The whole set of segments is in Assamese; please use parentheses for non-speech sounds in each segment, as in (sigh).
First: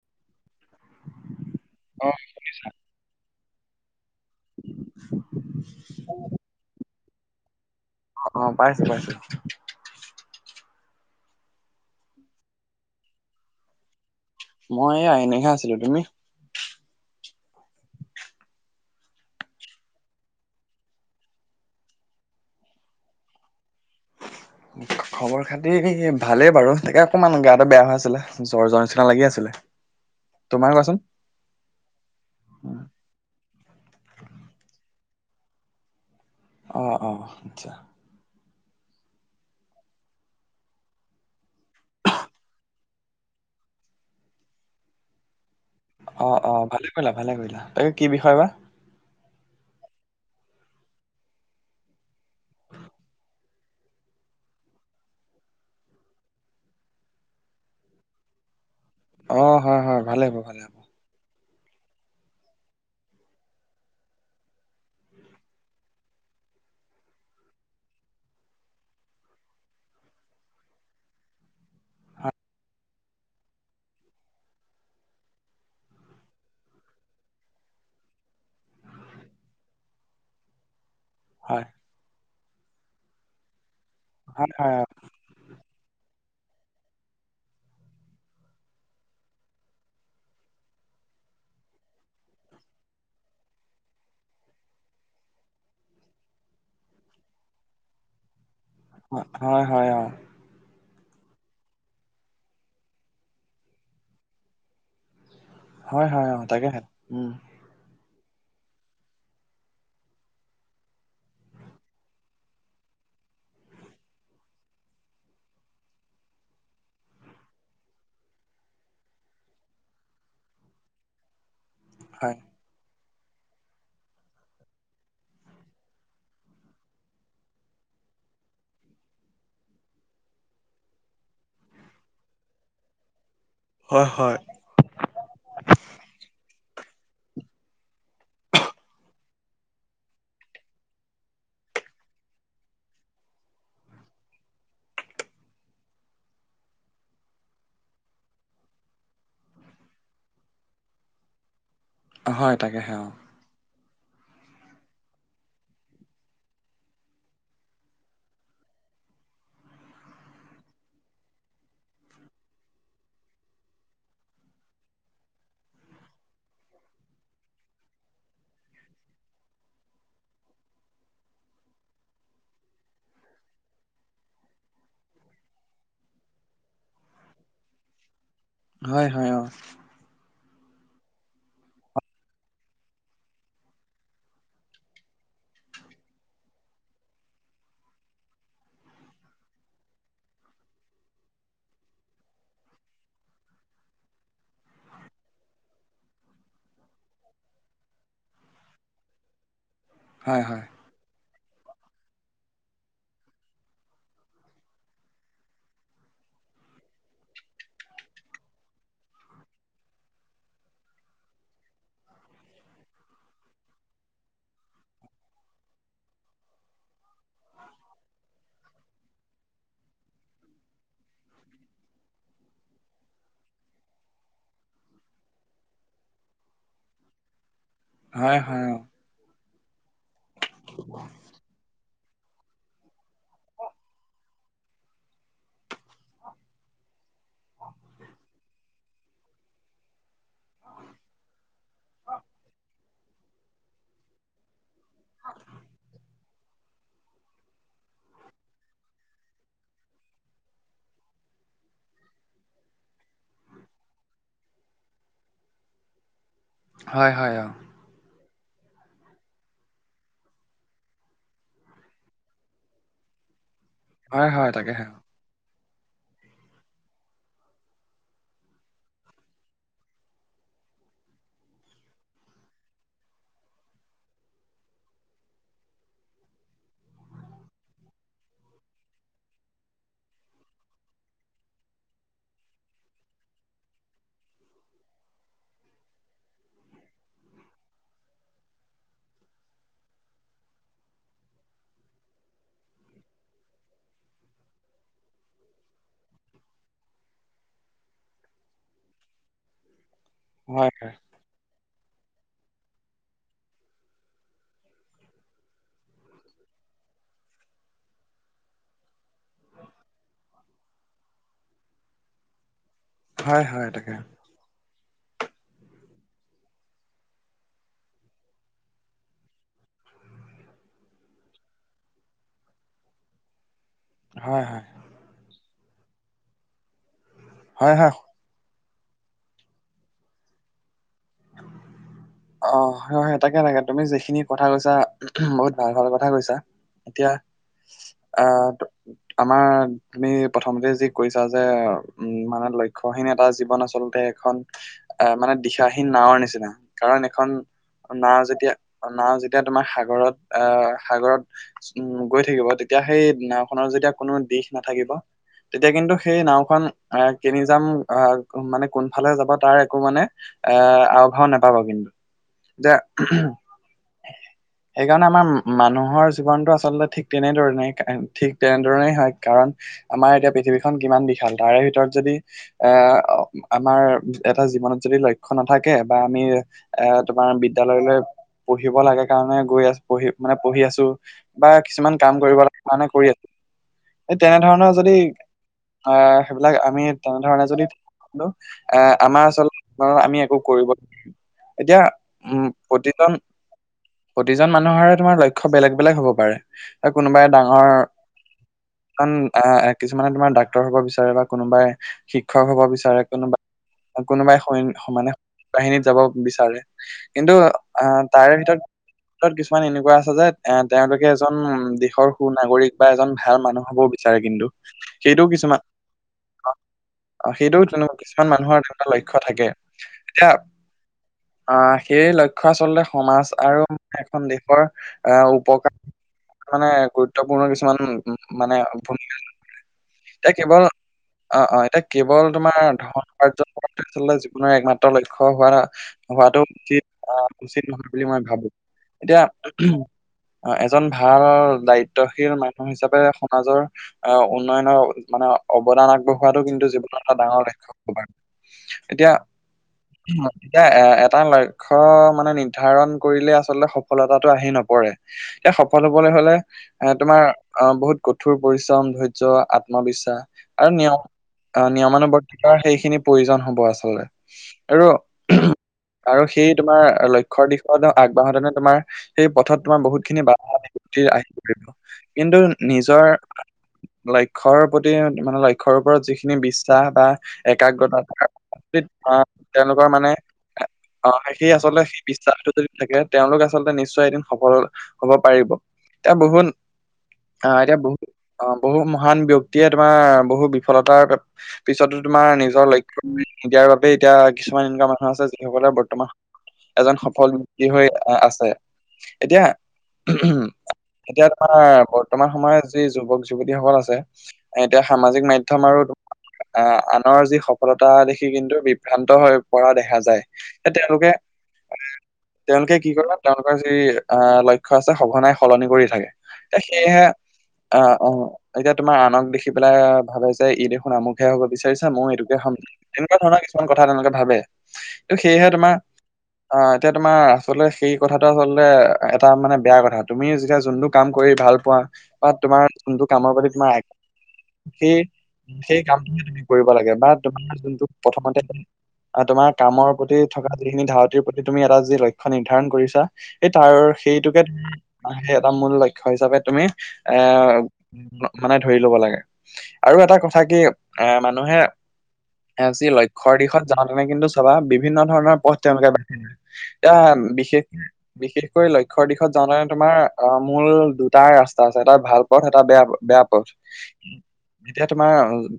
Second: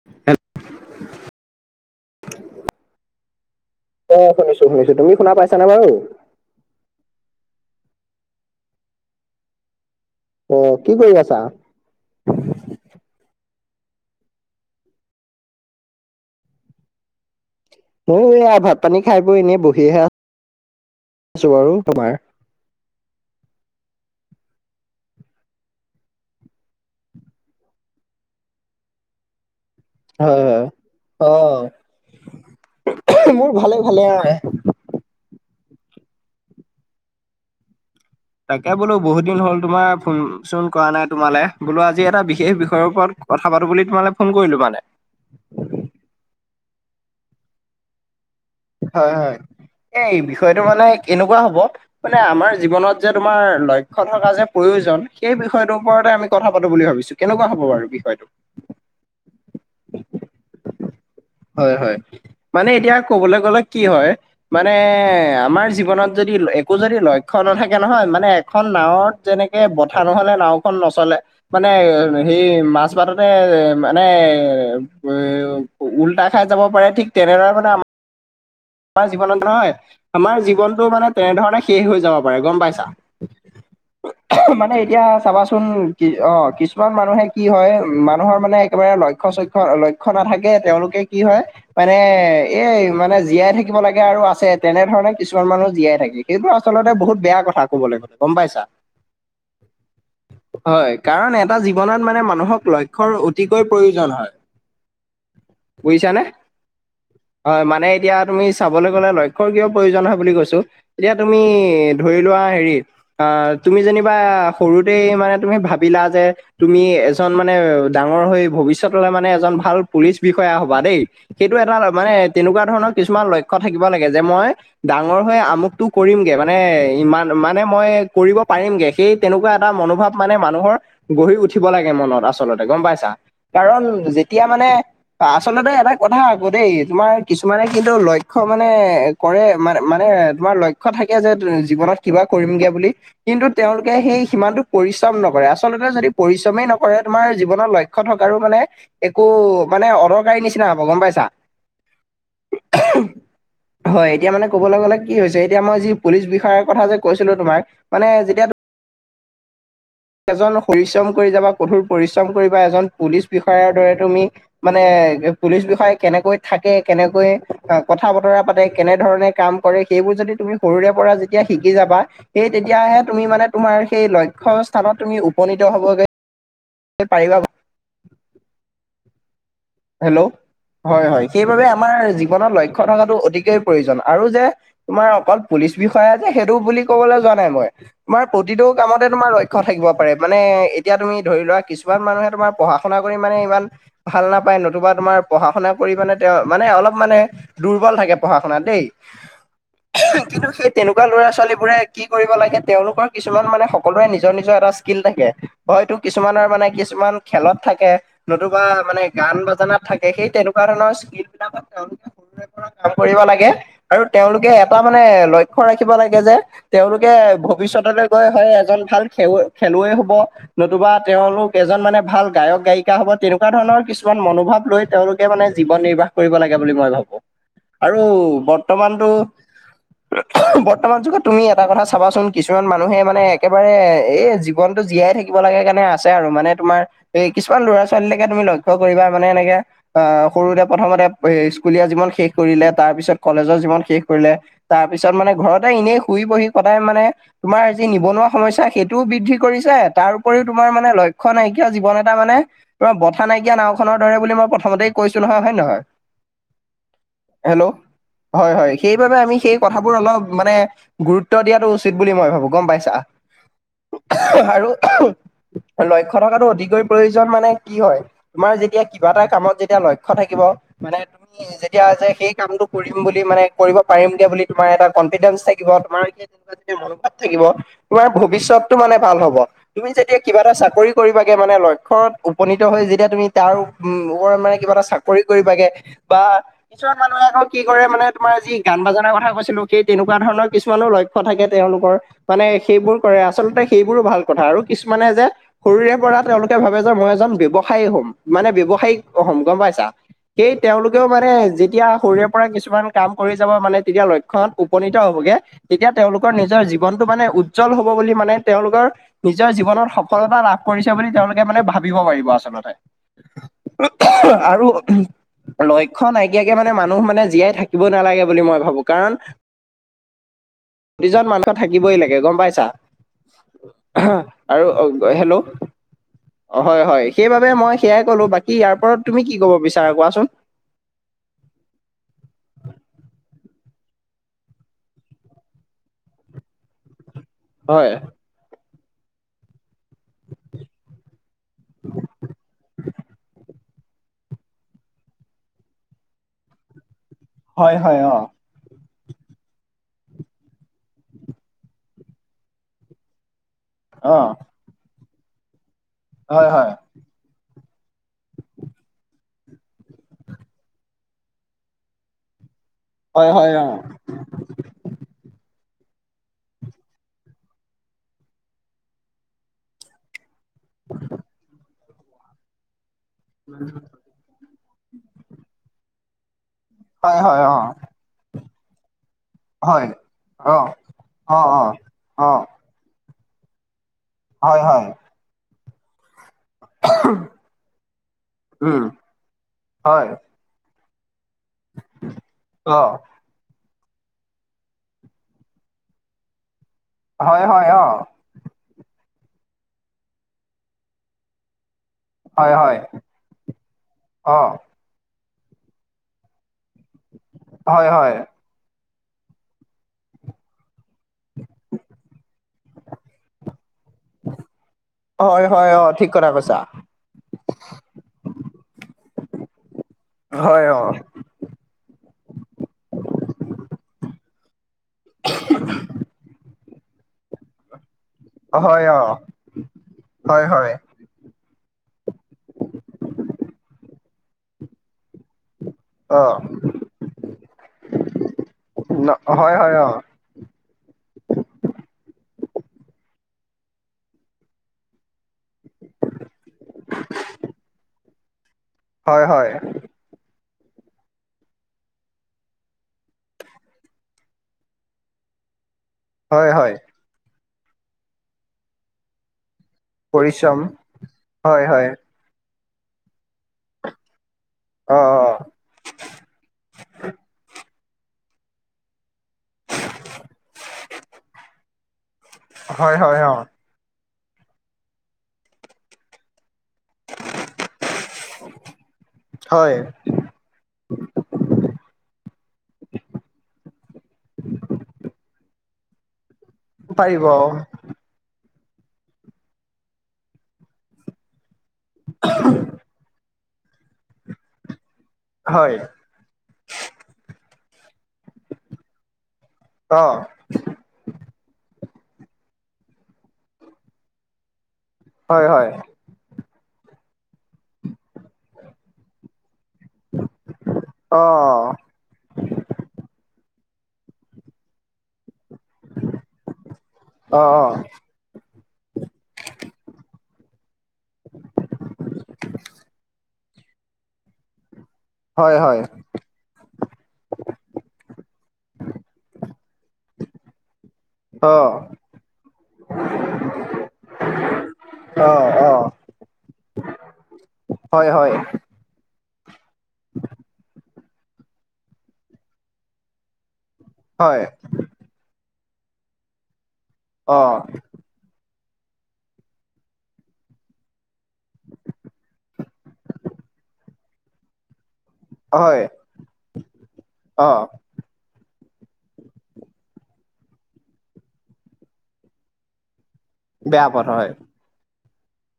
(unintelligible) হয় অঁ, শুনিছোঁ শুনিছোঁ। তুমি শুনা পাইছা নাই বাৰু? অঁ, অঁ পাইছো পাইছোঁ। অঁ কি কৰি আছা? মই এয়া এনেহে আছিলোঁ। তুমি? ময়ো এয়া ভাত -পানী খাই বৈ এনেই বহিহে আও আছো বাৰু তোমাৰ। খবৰ -খাতি ভালেই বাৰু, তাকে অকমান গাটো বেয়া হৈ আছিলে। জ্বৰ জ্বৰ নিচিনা লাগি আছিলে। হয় তোমাৰ কোৱাচোন হয়, অঁ মোৰ ভালে ভালে অঁ এয়াই। অঁ, অঁ আচ্ছা। তাকে বোলো বহুত দিন হ'ল তোমাৰ ফোন -চোন কৰা নাই তোমালে। বোলো আজি এটা বিশেষ বিষয়ৰ ওপৰত কথা পাতো বুলি তোমালে ফোন কৰিলো মানে। অঁ অঁ ভালে কৰিলা, ভালে কৰিলা। তাকে কি বিষয় বা? হয় হয়, এই বিষয়টো মানে কেনেকুৱা হ'ব? মানে আমাৰ জীৱনত যে তোমাৰ লক্ষ্য থকা যে প্ৰয়োজন, সেই বিষয়টোৰ ওপৰতে আমি কথা পাতো বুলি ভাবিছোঁ। কেনেকুৱা হ'ব বাৰু বিষয়টো? অঁ হয় হয়, ভালে হ'ব, ভালে হ'ব। হয় হয়, মানে এতিয়া ক'বলে গ'লে কি হয়? মানে আমাৰ জীৱনত যদি একো যদি লক্ষ্য নাথাকে নহয়, মানে এখন নাঁৱত- যেনেকে বঠা নহলে নাওঁখন নচলে, - মানে সেই মাজবাটতে এ মানে ৱে- উ উল্টা ঠাইত যাব পাৰে, ঠিক তেনেদৰে মানে আম- আমাৰ জীৱনত নহয়, আমাৰ জীৱনটো মানে তেনেধৰণে হয় শেষ হৈ যাব। পাৰে গম পাইছা? হয় হয় মানে এতিয়া- চাবাচোন কি অঁ কিছুমান মানুহে কি হয়, মানুহৰ মানে একেবাৰে লক্ষ্য- চক্ষ লক্ষ- ক্ষ্য নাথাকে, তেওঁলোকে কি হয় মানে- এই মানে জীয়াই থাকিব লাগে আৰু আছে। তেনেধৰণে কিছুমান মানুহ জীয়াই থাকে, সেইটো আচলতে বহুত বেয়া কথা। ক'বলে গ'লে গম পাইছা? অঁ হয় হয়, অঁ। হয়, কাৰণ এটা জীৱনত মানে মানুহক লক্ষ্যৰ অতিকৈ প্ৰয়োজন হয়। (inaudible) হয় হয় অঁ, তাকেহে, উম। হয়, মানে এতিয়া তুমি চাবলৈ গ'লে লক্ষ্য কিয় প্ৰয়োজন হয় বুলি কৈছোঁ? এতিয়া তুমি ধৰিলোৱা হেৰিত- আহ তুমি যেনিবা সৰুতেই মানে তুমি ভাবিলা যে- তুমি এজন মানে ডাঙৰ হৈ ভৱিষ্যতলে মানে এজন ভাল পুলিচ বিষয়া হবা দেই। সেইটো এটা মানে হয়। তেনেকুৱা ধৰণৰ কিছুমান লক্ষ্য থাকিব লাগে যে, মই- ডাঙৰ হৈ আমুকটো কৰিমগে মানে ইমান মানে মই কৰিব পাৰিমগে। সেই- তেনেকুৱা এটা মনোভাৱ মানে মানুহৰ গঢ়ি উঠিব লাগে মনত আচলতে, গম পাইছা? কাৰণ, হয় হয় যেতিয়া মানে আচলতে এটা কথা আকৌ দেই তোমাৰ- কিছুমানে কিন্তু লক্ষ্য মানে কৰে মানে মানে তোমাৰ লক্ষ্য থাকে যে জীৱনত- কিবা কৰিমগে বুলি। কিন্তু তেওঁলোকে সেই সিমানটোক পৰিশ্ৰম নকৰে, আচলতে যদি পৰিশ্ৰমেই নকৰে তোমাৰ জীৱনৰ লই- ক্ষ থকাৰো মানে একো মানে অদৰকাৰী নিচিনা হ'ব, গম পাইছা? হয়, তাকেহে অঁ। হয়, এতিয়া মানে কবলৈ গলে কি হৈছে এতিয়া মই যি পুলিচ বিষয়াৰ কথা যে কৈছিলো তোমাক মানে যেতিয়া তু- এজন পৰিশ্ৰম কৰি যাবা কঠোৰ পৰিশ্ৰম কৰিবা এজন পুলিচ বিষয়াৰ দৰে তুমি- মানে পুলিচ বিষয়া কেনেকৈ থাকে, কেনেকৈ কথা বতৰা পাতে, কেনেধৰণে কাম- কৰে, সেইবোৰ যদি তুমি সৰুৰে পৰা যেতিয়া শিকি যাবা- সেই তেতিয়াহে তুমি মানে তোমাৰ সেই লক্ষ্য স্থানত তুমি উপনীত হ'বগে- এ পাৰিবা ব- হয় হয় অঁ। হেল্লৌ' হয় হয়, সেইবাবে আমাৰ জীৱনত লক্ষ্য থকাটো অতিকৈ প্ৰয়োজন আৰু যে- তোমাৰ অকল পুলিচ বিষয়া যে সেইটো বুলি কবলৈ যোৱা নাই মই, - তোমাৰ প্ৰতিটো কামতে তোমাৰ লক্ষ্য থাকিব পাৰে, মানে এতিয়া তুমি ধৰি লোৱা কিছুমান মানুহে তোমাৰ পঢ়া- শুনা কৰি মানে ইমান ভাল নাপায় নতুবা তোমাৰ পঢ়া - শুনা কৰি মানে তেওঁ মানে অলপ মানে- দুৰ্বল থাকে পঢ়া-শুনাত দেই, হয় কিন্তু হয় সেই তেনে- কোৱা ল'ৰা - ছোৱালীবোৰে কি কৰিব লাগে, তেওঁলোকৰ কিছুমান মানে সকলোৰে নিজৰ নিজৰ এটা স্কিল থাকে। হয়তো কিছুমানৰ মানে কিছুমান খেলত থাকে নতুবা মানে গান বাজানাত থাকে সেই তেনেকুৱা ধৰণৰ স্কিলবিলাকত তেওঁলোকে সৰুৰে পৰা কাম কৰিব লাগে। আৰু তেওঁলোকে এটা মানে লক্ষ্য ৰাখিব লাগে যে তেওঁলোকে ভৱিষ্যতলৈ গৈ হয় এজন ভাল খেলুৱৈ খেলুৱৈ হব। নতুবা তেওঁলোক এজন মানে ভাল গায়ক- গায়িকা হব তেনেকুৱা ধৰণৰ কিছু মান মনোভাৱ লৈ তেওঁলোকে মানে জীৱন নিৰ্বাহ কৰিব লাগে বুলি মই ভাবো। আৰু হয় হয় অ', বৰ্তমানটো অ উহু বৰ্তমান যুগে তুমি এটা কথা চাবাচোন, কিছুমান মানুহে মানে একেবাৰে এই জীৱনটো জীয়াই থাকিব লগা কাৰণে আছে আৰু মানে তোমাৰ এই কিছুমান ল'ৰা ছোৱালীলৈকে তুমি লক্ষ্য কৰিবা মানে এনেকে আহ সৰুতে প্ৰথমতে এ স্কুলীয়া জীৱন শেষ কৰিলে তাৰপিছত কলেজৰ জীৱন শেষ কৰিলে। তাৰপিছত মানে ঘৰতে এনেই শুই বহি কটাই মানে তোমাৰ যি নিবনুৱা সমস্যা সেইটোও বৃদ্ধি কৰিছে তাৰ উপৰিও তোমাৰ মানে লক্ষ্য নাইকিয়া জীৱন এটা মানে কিবা বথা নাই কিয়া নাওখনৰ দৰে বুলি মই প্ৰথমতে কৈছো নহয় হয় নে নহয়? হয় হয় অ', হেল্ল'! হয় হয় সেইবাবে আমি সেই কথাবোৰ অলপ মানে গুৰুত্ব দিয়াটো উচিত বুলি মই ভাবো গম পাইছা? হয় অহ হয় আৰু তাকেহে উহুম লক্ষ্য থকাটো অতিকৈ প্ৰয়োজন মানে কি হয়? তোমাৰ যেতিয়া কিবা এটা কামত যেতিয়া লক্ষ্য থাকিব মানে ত যেতিয়া যে সেই কামটো কৰিম বুলি মানে কৰিব পাৰিমগে বুলি তোমাৰ এটা কনফিডেন্স থাকিব, তোমাৰ সেই তেনেকুৱা যদি মনোভাৱ থাকিব, তোমাৰ ভৱিষ্যতটো মানে ভাল হব। তুমি যেতিয়া কিবা এটা চাকৰি কৰিবাগে মানে লক্ষ্যত উপনীত হৈ যেতিয়া তুমি তাৰ উ উম ওপৰত মানে কিবা এটা চাকৰি কৰিব লাগে বা কিছুমান মানুহে আকৌ কি কৰে মানে তোমাৰ যি গান বাজানাৰ কথা কৈছিলো সেই তেনেকুৱা ধৰণৰ কিছুমানো লই ক্ষ্য থাকে তেওঁলোকৰ মানে সেইবোৰ কৰে আচলতে সেইবোৰো ভাল কথা আৰু কিছুমানে যে সৰুৰে পৰা তেওঁলোকে ভাবে যে মই এজন ব্যৱসায়ী হম। মানে ব্যৱসায়িক সম গম পাইছা? সেই হয় হয় তেওঁলোকেও মান মানে যেতিয়া সৰুৰে পৰা কিছুমান কাম কৰি যাব মানে তেতিয়া লক্ষ্যত উপনীত হ'বগে। তেতিয়া তেওঁলোকৰ নিজৰ জীৱনটো মানে উজ্জ্বল হব বুলি মানে তেওঁলোকৰ - নিজৰ জীৱনত সফলতা লাভ কৰিছে বুলি তেওঁলোকে মানে ভাবিব পাৰিব আচলতে। হয় হয় তাকে আৰু, লক্ষ্য নাইকিয়াকে মানে মানুহ মানে জীয়াই থাকিব নালাগে বুলি মই ভাবো কাৰণ - প্ৰতিজন মানুহৰ থাকিবই লাগে গম পাইছা। হয় হয় আৰু হেল্লো', হয় হয় সেইবাবে হয় মই - হয় কলো, বাকী ইয়াৰ ওপৰত তুমি কি ক'ব বিচাৰা কোৱাচোন। (inaudible) অ হয় হয় তাকে তাকে তুমি যিখিনি কথা কৈছা বহুত ভাল ভাল কথা কৈছা। এতিয়া, হয়, আহ ত- আমাৰ তুমি প্ৰথমতে যি কৈছা যে উম মানে লক্ষ্যহীন এটা জীৱন আচলতে - এখন এ মানে দিশাহীন নাওৰ নিচিনা কাৰণ এখন হয় হয় অ নাও যেতিয়া - নাও যেতিয়া তোমাৰ সাগৰত আহ সাগৰত উ গৈ থাকিব তেতিয়া সেই নাও - খনৰ যেতিয়া কোনো অ দিশ নাথাকিব তেতিয়া কিন্তু সেই হয় নাওখন হয় আহ - কেনি যাম আহ মানে কোনফালে যাব তাৰ একো মানে - এ আও ভাও নাপাব কিন্তু, যে হয় হয় (unintelligible) সেইকাৰণে আমাৰ মানুহৰ জীৱনটো আচলতে ঠিক তেনেধৰণেই ঠিক তেনেধৰণেই হয়। কাৰণ আমাৰ এতিয়া পৃথিৱীখন কিমান বিশাল তাৰে ভিতৰত যদি এ আমাৰ এটা জীৱনত যদি লক্ষ্য নাথাকে বা আমি এ হয় তোমাৰ হয় অ বিদ্যালয়লৈ পঢ়িব লাগে। কাৰণ মানে গৈ আছো হয় পঢ়ি মানে অ পঢ়ি আছো অ বা অ কিছুমান কাম অ কৰিব কাৰণে কৰি আ এই হয় তেনেধৰণৰ হয় যদি আহ' সেইবিলাক আমি তেনেধৰণে যদি এ উম আমাৰ আচল হয় আমি একো কৰিব এতিয়া উম অ প্ৰতিজন প্ৰতিজন মানুহৰে তোমাৰ লক্ষ্য বেলেগ বেলেগ হ'ব পাৰে। এ কোনোবাই হয় হয় ডাঙৰ অ এজন কিছুমানে তোমাৰ ডাক্তৰ হব বিচাৰে বা কোনোবাই শিক্ষক হয় হব হয় বিচাৰে, কোনোবাই অ কোনোবাই সৈ মানে সেনাবাহিনীত যাব বিচাৰে। কিন্তু হয় অ' হয় তাৰে ভিতৰত ভিতৰত কিছুমান এনেকুৱা আছে যে এ তেওঁলোকে এজন দেশৰ সুনাগৰিক বা এজন ভাল মানুহ হ'বও বিচাৰে কিন্তু। সেইটোও হয় কিছুমান হয় অ ঠিক কথা অ' কৈছা অ' সেইটোও তেনেকুৱা কিছুমান মানুহৰ তেনেকুৱা লক্ষ্য থাকে। হয় অ'! অ' সেই লক্ষ্য আচলতে সমাজ আৰু এখন দেশৰ আহ' উপকাৰ মানে গুৰুত্বপূৰ্ণ কিছুমান উম, মানে হয় অ ভূমিকা (unintelligible) হয় হয় অ' অ' এতিয়া কেৱল তোমাৰ ধন উপাৰ্জন কৰাটো আচলতে জীৱনৰ একমাত্ৰ লক্ষ্য হোৱা অ হোৱাটো উচিত, আহ' উচিত নহয় বুলি মই ভাবো। ন এতিয়া হয় হয় অ অ' এজন ভাল দায়িত্বশীল মানুহ হিচাপে সমাজৰ আহ' উন্নয়নৰ মানে অৱদান আগবঢ়োৱাটো কিন্তু জীৱনত এটা ডাঙৰ লক্ষ্য। (unintelligible) হয় হয়। এতিয়া এ এটা লক্ষ্য মানে নিৰ্ধাৰণ কৰিলে আচলতে সফলতাটো আহি নপৰে। এতিয়া সফল হবলৈ হলে হয় হয় এ তোমাৰ আহ' বহুত কঠোৰ পৰিশ্ৰম ধৈৰ্য্য আ আত্মবিশ্বাস পৰিশ্ৰম আৰু নিয়ম হয় হয় নিয়মানুবৰ্তিতা সেইখিনি প্ৰয়োজন হ'ব আচলতে। আৰু অ অ আৰু সেই তোমাৰ লক্ষ্যৰ দিশত আগবাঢ়োতেনে তোমাৰ সেই পথত তোমাৰ বহুতখিনি বাধা আহি পৰিব কিন্তু হয় নিজৰ হয় অ লক্ষ্যৰ প্ৰতি মানে লক্ষ্যৰ ওপৰত যিখিনি বিশ্বাস বা একাগ্ৰতা থকা। হয় তেওঁলোকৰ মানে অ' সেই আচলতে সেই বিশ্বাসটো যদি থাকে তেওঁলোক আচলতে নিশ্চয় এদিন সফল হ'ব পাৰিব এতিয়া বহুত অ' এতিয়া বহু অ' বহু মহান ব্যক্তিয়ে তোমাৰ বহু বিফলতাৰ পিছতটো তোমাৰ নিজৰ লক্ষ্য নিদিয়াৰ বাবে এতিয়া কিছুমান এনেকুৱা মানুহ আছে যিসকলে হয় বৰ্তমান এজন সফল ব্যক্তি হৈ আহ' আছে এতিয়া অ এতিয়া তোমাৰ বৰ্তমান সময়ত যি যুৱক-যুৱতীসকল আছে। এতিয়া সামাজিক হয় মাধ্যম হয় আৰু আহ' আনৰ যি সফলতা দে কিন্তু বিভ্ৰান্ত হৈ পৰা দেখা যায়। যে তেওঁলোকে অ উম, তেওঁলোকে কি কৰে তেওঁলোকৰ যি আহ' লক্ষ্য আছে সঘনাই সলনি কৰি থাকে, এতিয়া সেয়েহে অ অ আহ'! অ' এতিয়া তোমাৰ আনক দেখি পেলাই ভাবে যে ই দেখোন আমুকহে হব বিচাৰিছে মইয়ো এইটোকে হম। এনেকুৱা ধৰণৰ কিছুমান কথা তেওঁলোকে ভাবে। ত' সেয়েহে হয় তোমাৰ হয় অ' এতিয়া তোমাৰ আচলতে সেই কথাটো আচলতে এটা মানে বেয়া কথা তুমি যেতিয়া যোনটো কাম কৰি অ ভাল পোৱা বা তোমাৰ কোনটো কামৰ প্ৰতি তোমাৰ সেই অ অ সেই কামটোহে তুমি কৰিব লাগে বা তোমাৰ যোন হয় হয় আৰু তোমাৰ কামৰ প্ৰতি থকা যিখিনি ধাৰ তিৰ প্ৰতি তুমি এটা যি লক্ষ্য নিৰ্ধাৰণ কৰিছা এই তাৰ হয় সেইটোকে তুমি সেই এটা মূল লক্ষ্য হিচাপে তুমি এ অ মা মানে ধৰি লব লাগে আৰু এটা কথা কি এ মানুহে যি লক্ষ্যৰ দিশত যাওঁ তুমি কিন্তু অথবা বিভিন্ন ধৰণৰ পথ হয় তেওঁলোকে বাচি এতিয়া অ বিশেষকে বিশেষকৈ লক্ষ্যৰ দিশত জানাই তোমাৰ অ মূল দুটাই ৰাস্তা আছে এটা ভাল পথ এটা বেয়া বেয়া পথ বেয়া পথ হয় এতিয়া তোমাৰ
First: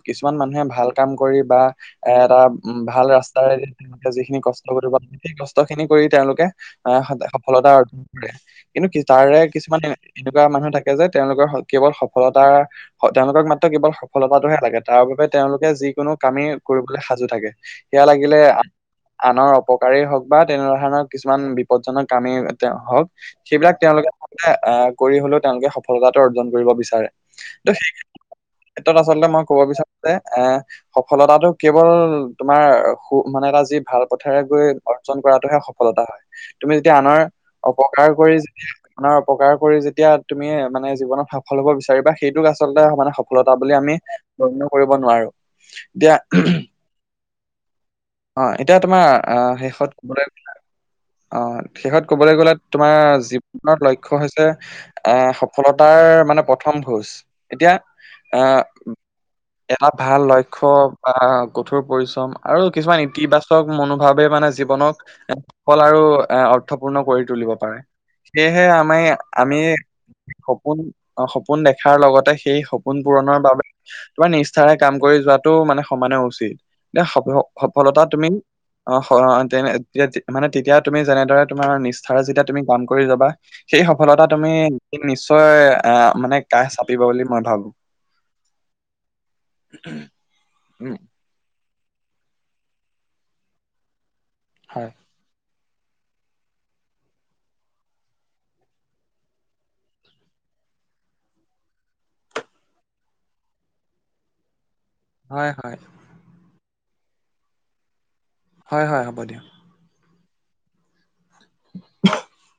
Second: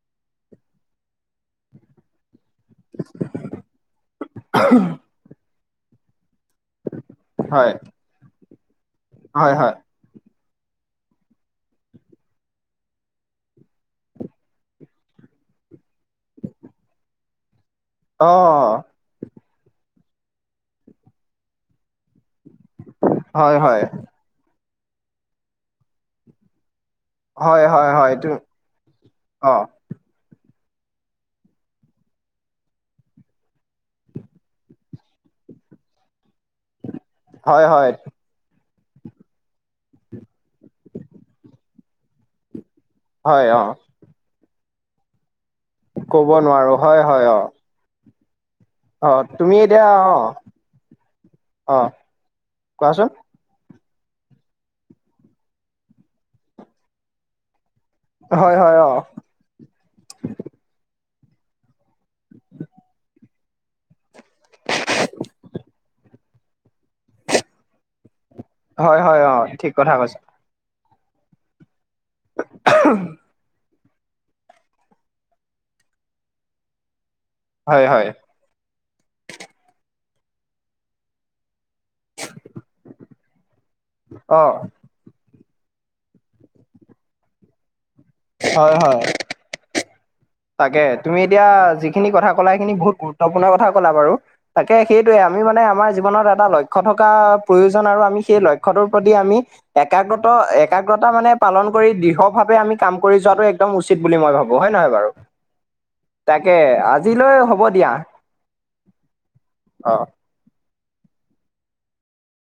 কিছুমান মানুহে ভাল কাম কৰি বা এ এটা উম ভাল ৰাস্তাৰে তেওঁলোকে যিখিনি কষ্ট কৰিব লাগে সেই কষ্ট খিনি কৰি তেওঁলোকে এ সফলতা হয় অৰ্জন কৰে কিন্তু তাৰে হয় হয় কিছুমানে এনেকোৱা মানুহ থাকে যে তেওঁলোকৰ কেৱল সফলতাৰ তেওঁলোকক মাত্ৰ কেৱল সফলতাটোহে লাগে তাৰ বাবে তেওঁলোকে যিকোনো কামেই কৰিবলৈ সাজু থাকে সেয়া অ লাগিলে আনৰ অপকাৰেই হওক বা তেনে ধৰণৰ কিছুমান বিপদজনক কামেই হওক হয় সেইবিলাক হয় তেওঁলোকে আহ কৰি হলেও তেওঁলোকে সফলতাটো অৰ্জন কৰিব বিচাৰে হয় ত হয় সেই হয় এইটো ক্ষেত্ৰত আচলতে মই অ কব বিচাৰো যে এ সফলতাটো কেৱল তোমাৰ সু মানে এটা যি ভাল পথেৰে গৈ অৰ্জন কৰাতোহে সফলতা হয় তুমি যেতিয়া আনৰ হয় হয় অপকাৰ কৰি যেতিয়া আনৰ অপকাৰ কৰি যেতিয়া তুমি মানে জীৱনত সফল হব বিচাৰিবা সেইটোক আচলতে মানে হয় সফলতা অ বুলি আমি গণ্য কৰিব নোৱাৰো এতিয়া ক'ব নোৱাৰো হয় হয় অ অ এতিয়া তোমাৰ অ তুমি এতিয়া শেষত অ কবলৈ গ'লে অ শেষত ক'বলৈ গ'লে তোমাৰ কোৱাচোন জী জীৱনৰ লক্ষ্য হৈছে এ সফলতাৰ মানে প্ৰথম খোজ এতিয়া হয় আহ হয় অ এটা ভাল লক্ষ্য বা কঠোৰ পৰিশ্ৰম আৰু কিছুমান ইতিবাচক মনোভাৱে মানে জীৱনক সফল আৰু এ অৰ্থপূৰ্ণ কৰি তুলিব পাৰে সেয়েহে আমি হয় হয় অ আমি ঠিক কথা কৈছা সপোন সপোন দেখাৰ লগতে সেই সপোন পূৰণৰ বাবে তোমাৰ নিষ্ঠাৰে কাম কৰি যোৱাতো মানে সমানে উচিত দে সেই হয় সফলতা হয় তুমি অ তে তে মানে তেতিয়া তুমি যেনেদৰে তোমাৰ নিষ্ঠাৰে যেতিয়া তুমি কাম কৰি যাবা সেই সফলতা অ তুমি নিশ্চয় আহ মানে কাষ চাপিব বুলি মই ভাবো হয় হয় উম তাকে তুমি এতিয়া যিখিনি কথা কলা সেইখিনি বহুত গুৰুত্বপূৰ্ণ কথা কলা বাৰু। তাকে এই হয় খিনিতো আমি মানে আমাৰ জীৱন। জীৱনত এটা লক্ষ্য থকা প্ৰয়োজন আৰু আমি সেই লক্ষ্যটোৰ প্ৰতি আমি। একাগ্ৰত একাগ্ৰতা মানে পালন কৰি দৃঢ় ভাৱে আমি কাম কৰি যোৱাতটো একদম উচিত। উচিত বুলি মই ভাবো হয় নহয় বাৰু। হয়, হয়। তাকে আজিলৈ হ'ব দিয়া। হয়, হয়, হ'ব দিয়ক। অ। (unintelligible)